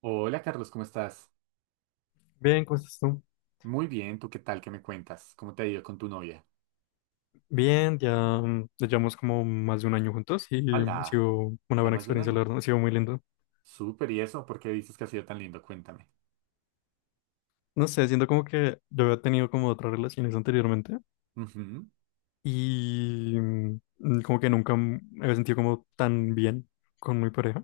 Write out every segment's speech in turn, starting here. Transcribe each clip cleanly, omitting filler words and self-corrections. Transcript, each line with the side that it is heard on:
right: Hola Carlos, ¿cómo estás?
left: Bien, ¿cómo estás tú?
right: Muy bien, ¿tú qué tal? ¿Qué me cuentas? ¿Cómo te ha ido con tu novia?
left: Bien, ya, ya llevamos como más de un año juntos y ha
right: Hola,
left: sido una
right: ¿ya
left: buena
right: más de un
left: experiencia, la
right: año?
left: verdad, ha sido muy lindo.
right: Súper, ¿y eso? ¿Por qué dices que ha sido tan lindo? Cuéntame.
left: No sé, siento como que yo había tenido como otras relaciones anteriormente
right: Ujú.
left: y como que nunca me había sentido como tan bien con mi pareja,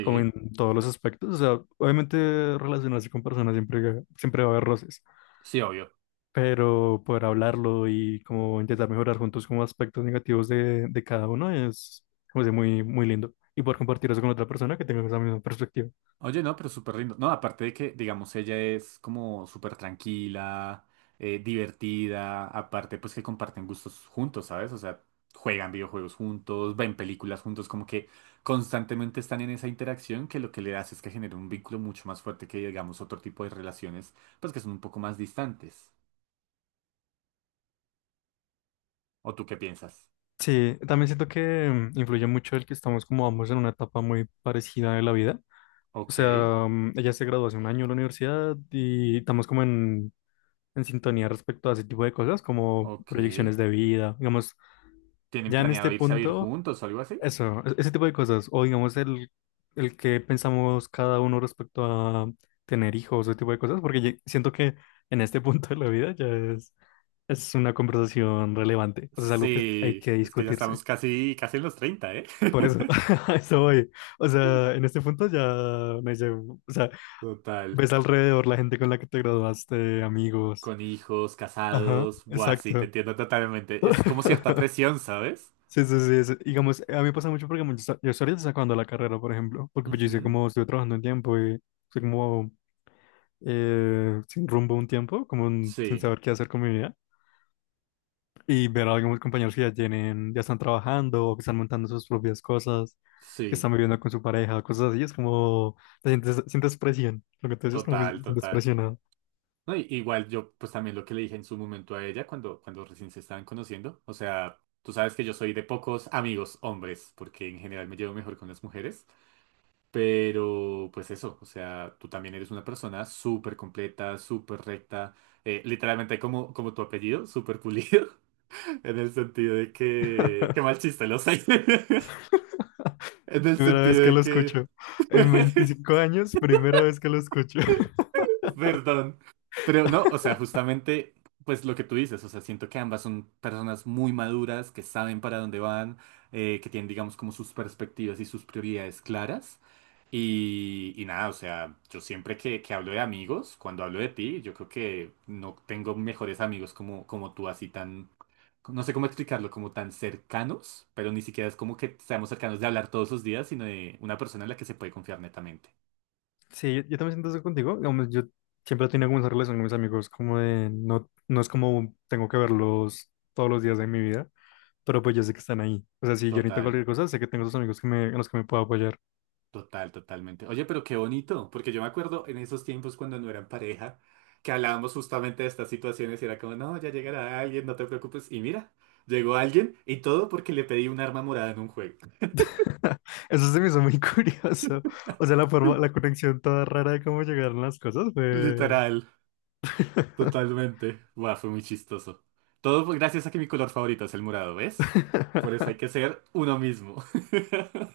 left: como en todos los aspectos. O sea, obviamente relacionarse con personas siempre, siempre va a haber roces.
right: sí, obvio.
left: Pero poder hablarlo y como intentar mejorar juntos como aspectos negativos de cada uno es como sea, muy, muy lindo. Y poder compartir eso con otra persona que tenga esa misma perspectiva.
right: Oye, no, pero súper lindo. No, aparte de que, digamos, ella es como súper tranquila, divertida, aparte pues que comparten gustos juntos, ¿sabes? O sea, juegan videojuegos juntos, ven películas juntos, como que constantemente están en esa interacción que lo que le hace es que genera un vínculo mucho más fuerte que, digamos, otro tipo de relaciones, pues que son un poco más distantes. ¿O tú qué piensas?
left: Sí, también siento que influye mucho el que estamos como ambos en una etapa muy parecida de la vida. O
right: Ok,
left: sea, ella se graduó hace un año de la universidad y estamos como en sintonía respecto a ese tipo de cosas, como
right: ok.
left: proyecciones de vida. Digamos,
right: ¿Tienen
left: ya en
right: planeado
left: este
right: irse a vivir
left: punto
right: juntos o algo así?
left: eso, ese tipo de cosas. O digamos el que pensamos cada uno respecto a tener hijos, ese tipo de cosas, porque siento que en este punto de la vida ya es una conversación relevante. O sea, es algo que hay
right: Sí,
left: que
right: es que ya
left: discutirse.
right: estamos casi, casi en los 30, ¿eh?
left: Por eso, a eso voy. O sea, en este punto ya o sea,
right: Total.
left: ves alrededor la gente con la que te graduaste, amigos.
right: Con hijos,
left: Ajá,
right: casados. Buah, sí, te
left: exacto.
right: entiendo totalmente. Es como cierta presión, ¿sabes?
left: Sí, sí, sí, sí. Digamos, a mí me pasa mucho porque como yo estoy ahorita sacando la carrera, por ejemplo, porque pues yo hice
right: Ujú.
left: como, estuve trabajando un tiempo y estoy como sin rumbo un tiempo, como sin
right: Sí,
left: saber qué hacer con mi vida. Y ver a algunos compañeros que ya tienen, ya están trabajando o que están montando sus propias cosas, que
right: sí,
left: están viviendo con su pareja, cosas así, es como, te sientes, sientes presión, lo que te dices es como que te
right: total,
left: sientes
right: total.
left: presionado.
right: No, igual yo, pues también lo que le dije en su momento a ella cuando recién se estaban conociendo. O sea, tú sabes que yo soy de pocos amigos hombres, porque en general me llevo mejor con las mujeres. Pero, pues eso, o sea, tú también eres una persona súper completa, súper recta. Literalmente como tu apellido, súper pulido. En el sentido de que... Qué mal chiste, lo sé. En el
left: Primera vez
right: sentido
left: que
right: de
left: lo
right: que...
left: escucho. En 25 años, primera vez que lo escucho.
right: Perdón. Pero no, o sea, justamente, pues lo que tú dices, o sea, siento que ambas son personas muy maduras, que saben para dónde van, que tienen, digamos, como sus perspectivas y sus prioridades claras. Y nada, o sea, yo siempre que hablo de amigos, cuando hablo de ti, yo creo que no tengo mejores amigos como tú, así tan, no sé cómo explicarlo, como tan cercanos, pero ni siquiera es como que seamos cercanos de hablar todos los días, sino de una persona en la que se puede confiar netamente.
left: Sí, yo también siento eso contigo. Digamos, yo siempre he tenido como esa relación con mis amigos, como de no es como tengo que verlos todos los días de mi vida, pero pues yo sé que están ahí. O sea, si yo necesito
right: Total.
left: cualquier cosa, sé que tengo esos amigos en los que me puedo apoyar.
right: Total, totalmente. Oye, pero qué bonito, porque yo me acuerdo en esos tiempos cuando no eran pareja, que hablábamos justamente de estas situaciones y era como, no, ya llegará alguien, no te preocupes. Y mira, llegó alguien y todo porque le pedí un arma morada en un juego.
left: Eso se me hizo muy curioso. O sea, la forma, la conexión toda rara de cómo llegaron las cosas fue.
right: Literal, totalmente. Buah, fue muy chistoso. Todo fue gracias a que mi color favorito es el morado, ¿ves? Por eso hay que ser uno mismo.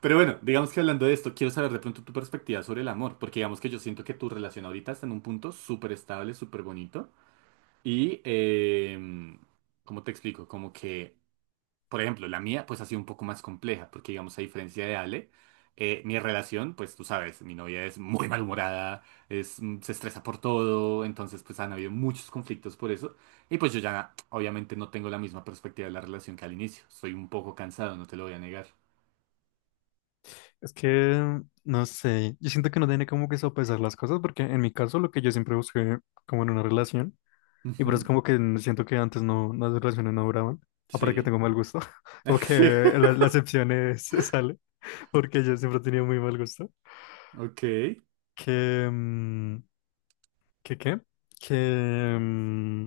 right: Pero bueno, digamos que hablando de esto, quiero saber de pronto tu perspectiva sobre el amor, porque digamos que yo siento que tu relación ahorita está en un punto súper estable, súper bonito. Y, eh, ¿Cómo te explico? Como que, por ejemplo, la mía pues ha sido un poco más compleja, porque digamos, a diferencia de Ale, mi relación, pues tú sabes, mi novia es muy malhumorada, se estresa por todo, entonces pues han habido muchos conflictos por eso. Y pues yo ya obviamente no tengo la misma perspectiva de la relación que al inicio, soy un poco cansado, no te lo voy a negar.
left: Es que no sé. Yo siento que no tiene como que sopesar las cosas, porque en mi caso, lo que yo siempre busqué como en una relación. Y por
right: Ujú.
left: eso como que siento que antes no, las relaciones no duraban. Aparte que
right: Sí.
left: tengo mal gusto. Como que la excepción es, sale. Porque yo siempre he tenido muy mal gusto.
right: Ok.
left: Que... mm, ¿Que qué? Que... mm,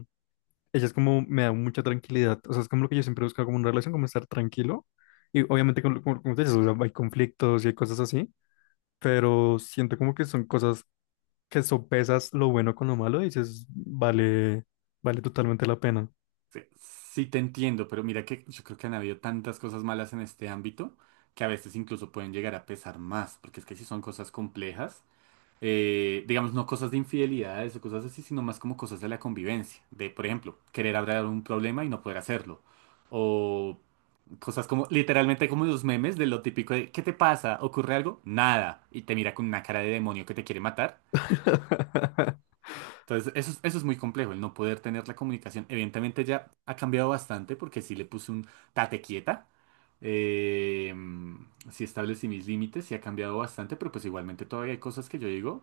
left: ella es como, me da mucha tranquilidad. O sea, es como lo que yo siempre he buscado como una relación, como estar tranquilo. Y obviamente, como te dices, o sea, hay conflictos y hay cosas así. Pero siento como que son cosas que sopesas lo bueno con lo malo y dices, vale, vale totalmente la pena.
right: Sí, sí te entiendo, pero mira que yo creo que han habido tantas cosas malas en este ámbito que a veces incluso pueden llegar a pesar más, porque es que si son cosas complejas, digamos, no cosas de infidelidades o cosas así, sino más como cosas de la convivencia, de, por ejemplo, querer hablar un problema y no poder hacerlo, o cosas como, literalmente como los memes de lo típico de, ¿qué te pasa? ¿Ocurre algo? Nada, y te mira con una cara de demonio que te quiere matar. Entonces, eso, eso es muy complejo, el no poder tener la comunicación. Evidentemente ya ha cambiado bastante porque sí le puse un tate quieta, eh, sí establecí mis límites, sí ha cambiado bastante, pero pues igualmente todavía hay cosas que yo digo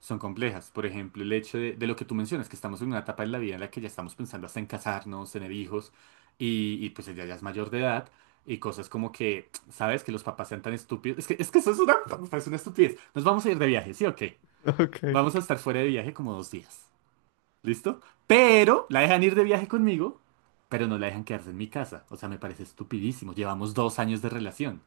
right: son complejas. Por ejemplo, el hecho de lo que tú mencionas, que estamos en una etapa en la vida en la que ya estamos pensando hasta en casarnos, tener hijos, y pues ella ya es mayor de edad. Y cosas como que, ¿sabes? Que los papás sean tan estúpidos. Es que eso es una, es una estupidez. Nos vamos a ir de viaje, ¿sí o qué?
left: Ok.
right: Vamos a estar fuera de viaje como 2 días. ¿Listo? Pero la dejan ir de viaje conmigo, pero no la dejan quedarse en mi casa. O sea, me parece estupidísimo. Llevamos 2 años de relación.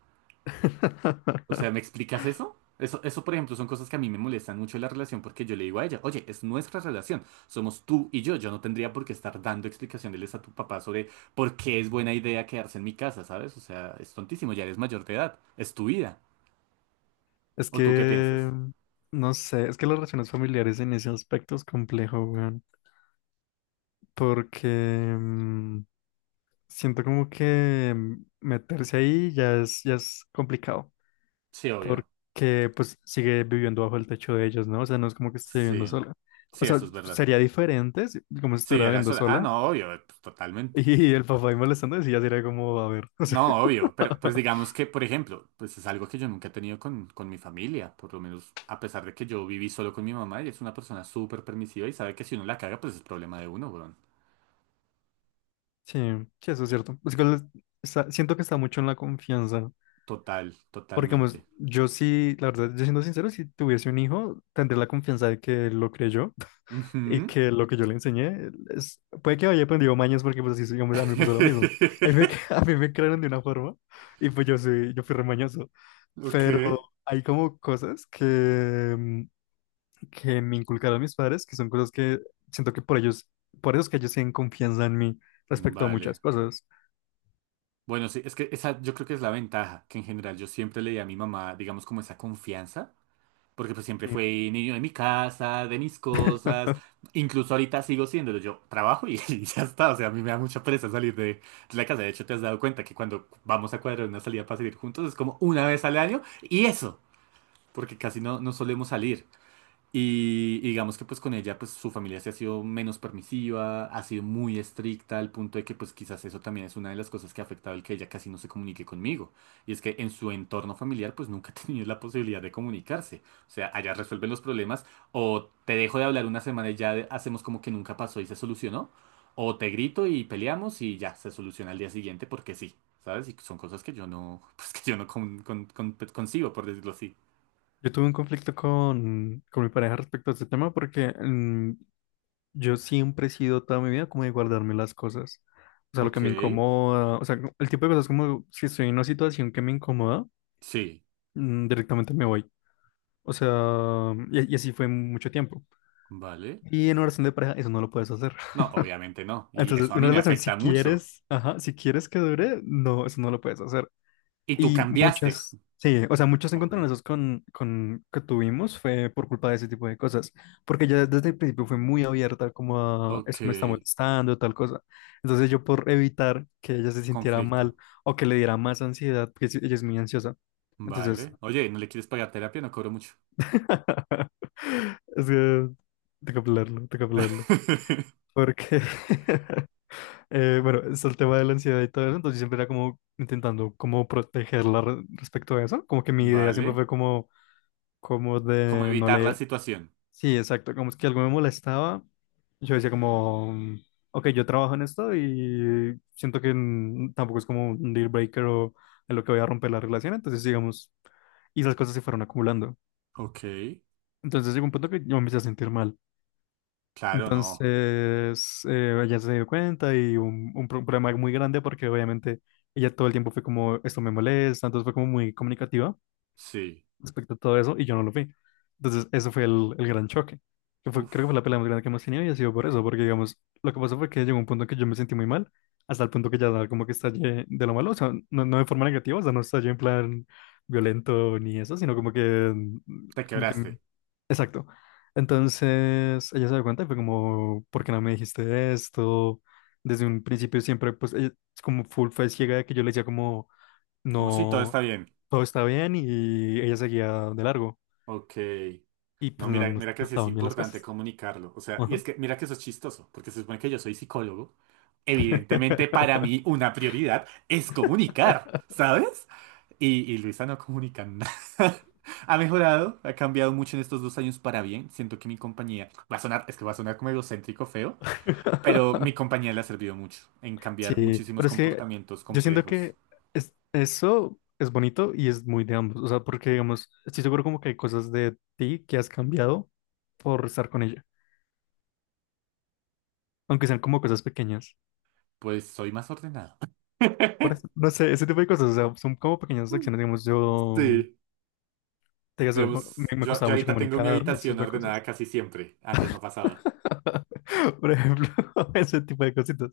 right: O sea, ¿me explicas eso? Eso, por ejemplo, son cosas que a mí me molestan mucho de la relación porque yo le digo a ella, oye, es nuestra relación, somos tú y yo no tendría por qué estar dando explicaciones a tu papá sobre por qué es buena idea quedarse en mi casa, ¿sabes? O sea, es tontísimo, ya eres mayor de edad, es tu vida.
left: Es
right: ¿O tú qué
left: que,
right: piensas?
left: no sé, es que las relaciones familiares en ese aspecto es complejo, weón. Porque mm, siento como que meterse ahí ya es complicado.
right: Sí, obvio.
left: Porque pues sigue viviendo bajo el techo de ellos, ¿no? O sea, no es como que esté viviendo
right: Sí,
left: sola. O
right: sí,
left: sea,
right: eso es verdad.
left: sería diferente como si
right: Sí,
left: estuviera
right: era
left: viviendo
right: eso. Ah,
left: sola.
right: no, obvio, pues, totalmente.
left: Y el papá ahí molestando, sí ya sería como, a ver, o sea.
right: No, obvio, pero pues digamos que, por ejemplo, pues es algo que yo nunca he tenido con mi familia, por lo menos a pesar de que yo viví solo con mi mamá, ella es una persona súper permisiva y sabe que si uno la caga, pues es problema de uno, weón.
left: Sí, sí, eso es cierto. Es que siento que está mucho en la confianza.
right: Total,
left: Porque, pues,
right: totalmente.
left: yo sí, la verdad, yo siendo sincero, si tuviese un hijo, tendría la confianza de que él lo creyó y
right: Ujú.
left: que lo que yo le enseñé es, puede que haya aprendido mañas porque, pues, así, digamos, a mí me pasó lo mismo. A mí me crearon de una forma y, pues, yo sí, yo fui remañoso.
right: Ok.
left: Pero hay como cosas que me inculcaron mis padres, que son cosas que siento que por ellos, por eso es que ellos tienen confianza en mí respecto a muchas
right: Vale.
left: cosas.
right: Bueno, sí, es que esa yo creo que es la ventaja, que en general yo siempre le di a mi mamá, digamos, como esa confianza. Porque pues siempre
left: Sí.
right: fui niño de mi casa, de mis cosas. Incluso ahorita sigo siéndolo. Yo trabajo y, y ya está. O sea, a mí me da mucha pereza salir de la casa. De hecho, te has dado cuenta que cuando vamos a cuadrar una salida para salir juntos es como una vez al año. Y eso, porque casi no solemos salir. Y digamos que pues con ella pues su familia se ha sido menos permisiva, ha sido muy estricta al punto de que pues quizás eso también es una de las cosas que ha afectado el que ella casi no se comunique conmigo. Y es que en su entorno familiar pues nunca ha tenido la posibilidad de comunicarse. O sea, allá resuelven los problemas o te dejo de hablar una semana y ya hacemos como que nunca pasó y se solucionó. O te grito y peleamos y ya se soluciona al día siguiente porque sí, ¿sabes? Y son cosas que yo no, pues que yo no concibo, por decirlo así.
left: Yo tuve un conflicto con mi pareja respecto a este tema porque yo siempre he sido toda mi vida como de guardarme las cosas. O sea, lo que
right: Ok,
left: me incomoda, o sea, el tipo de cosas como si estoy en una situación que me incomoda,
right: sí,
left: directamente me voy. O sea, y así fue mucho tiempo.
right: vale.
left: Y en una relación de pareja eso no lo puedes hacer.
right: No, obviamente no. Y
left: Entonces,
right: eso a
left: una
right: mí me
left: relación si
right: afecta mucho.
left: quieres, ajá, si quieres que dure, no, eso no lo puedes hacer.
right: Y tú
left: Y
right: cambiaste.
left: sí, o sea, muchos
right: Obvio.
left: encontronazos que tuvimos fue por culpa de ese tipo de cosas, porque ella desde el principio fue muy abierta como a eso
right: Ok.
left: me está molestando, tal cosa. Entonces yo por evitar que ella se sintiera
right: Conflicto.
left: mal o que le diera más ansiedad, porque sí, ella es muy ansiosa. Entonces,
right: Vale. Oye, ¿no le quieres pagar terapia? No cobro mucho.
left: es que tengo que hablarlo, tengo que hablarlo. Porque, bueno, es el tema de la ansiedad y todo eso, entonces siempre era como intentando como protegerla respecto a eso, como que mi idea siempre
right: Vale.
left: fue como
right: ¿Cómo
left: de no
right: evitar la
left: le.
right: situación?
left: Sí, exacto, como es que algo me molestaba. Yo decía como, ok, yo trabajo en esto y siento que tampoco es como un deal breaker o en lo que voy a romper la relación, entonces digamos, y esas cosas se fueron acumulando.
right: Ok.
left: Entonces llegó un punto que yo me empecé a sentir mal.
right: Claro,
left: Entonces
right: no.
left: ella se dio cuenta y un problema muy grande porque obviamente ella todo el tiempo fue como, esto me molesta, entonces fue como muy comunicativa,
right: Sí.
left: respecto a todo eso y yo no lo vi. Entonces, eso fue el gran choque. Que creo que fue
right: Uf.
left: la pelea más grande que hemos tenido y ha sido por eso, porque digamos, lo que pasó fue que llegó un punto en que yo me sentí muy mal, hasta el punto que ya como que estallé de lo malo, o sea, no, no de forma negativa, o sea, no estallé en plan violento ni eso, sino
right: Te
left: como que,
right: quebraste.
left: exacto. Entonces, ella se dio cuenta y fue como, ¿por qué no me dijiste esto? Desde un principio siempre, pues, ella es como full fue ciega de que yo le decía como
right: Como si todo
left: no,
right: está bien.
left: todo estaba bien y ella seguía de largo
right: Ok.
left: y pues
right: No,
left: no,
right: mira, mira que
left: no
right: sí es
left: estaban bien las
right: importante
left: cosas.
right: comunicarlo. O sea, y
left: Ajá.
right: es que mira que eso es chistoso, porque se supone que yo soy psicólogo. Evidentemente, para mí, una prioridad es comunicar, ¿sabes? Y Luisa no comunica nada. Ha mejorado, ha cambiado mucho en estos 2 años para bien. Siento que mi compañía va a sonar, es que va a sonar como egocéntrico feo, pero mi compañía le ha servido mucho en cambiar
left: Sí,
right: muchísimos
left: pero es que
right: comportamientos
left: yo siento
right: complejos.
left: que eso es bonito y es muy de ambos, o sea, porque digamos, estoy seguro como que hay cosas de ti que has cambiado por estar con ella, aunque sean como cosas pequeñas.
right: Pues soy más ordenado.
left: Por eso, no sé, ese tipo de cosas, o sea, son como pequeñas acciones, digamos, yo,
right: Sí.
left: te digo, eso,
right: Digamos,
left: me
right: yo,
left: costaba
right: yo
left: mucho
right: ahorita tengo mi
left: comunicarme, ese
right: habitación
left: tipo de
right: ordenada
left: cosas.
right: casi siempre. Antes no pasaba.
left: Por ejemplo, ese tipo de cositas.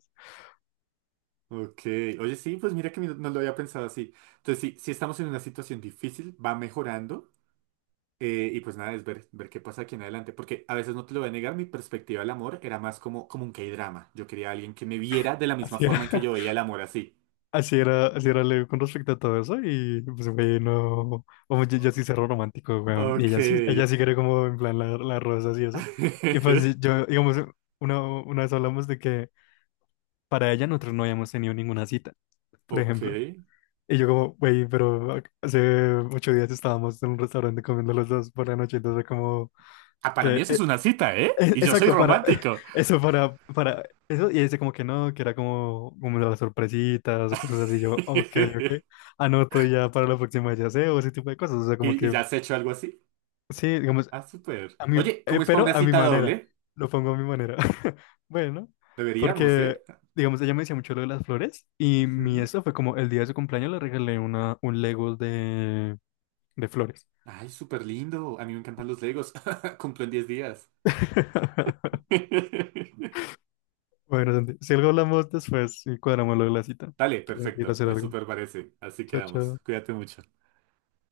right: Ok. Oye, sí, pues mira que no lo había pensado así. Entonces, sí, sí estamos en una situación difícil, va mejorando. Y pues nada, es ver qué pasa aquí en adelante. Porque a veces no te lo voy a negar, mi perspectiva del amor era más como un K-drama. Yo quería a alguien que me viera de la misma
left: Así era,
right: forma en que yo veía el amor así.
left: así era Leo con respecto a todo eso. Y pues, güey, no. Vamos, yo sí cerro romántico, weón. Y
right: Ok.
left: ella sí quiere, como, en plan, las rosas y eso. Y pues, sí, yo, digamos, una vez hablamos de que para ella nosotros no habíamos tenido ninguna cita, por
right: Ok.
left: ejemplo. Y yo, como, güey, pero hace 8 días estábamos en un restaurante comiendo los dos por la noche. Entonces, como,
right: Ah, para mí
left: que
right: eso es una cita, ¿eh? Y yo soy
left: Exacto, para
right: romántico.
left: eso, para eso, y dice como que no, que era como, como las sorpresitas o cosas así, yo, ok, ok, anoto ya para la próxima ya sé, o ese tipo de cosas, o sea, como
right: ¿Y
left: que,
right: ya has hecho algo así?
left: sí, digamos,
right: Ah, súper.
left: a mí,
right: Oye, ¿cómo es para una
left: pero a mi
right: cita
left: manera,
right: doble?
left: lo pongo a mi manera, bueno,
right: Deberíamos,
left: porque,
right: ¿eh?
left: digamos, ella me decía mucho lo de las flores, y mi
right: Ujú.
left: eso fue como el día de su cumpleaños le regalé un Lego de, flores.
right: Ay, súper lindo. A mí me encantan los Legos. Cumplo en 10 días.
left: Bueno, Santi, si algo hablamos después y cuadramos lo de la cita,
right: Dale,
left: que tengo que ir a
right: perfecto.
left: hacer
right: Me
left: algo.
right: súper parece. Así
left: Chao,
right: quedamos.
left: chao.
right: Cuídate mucho.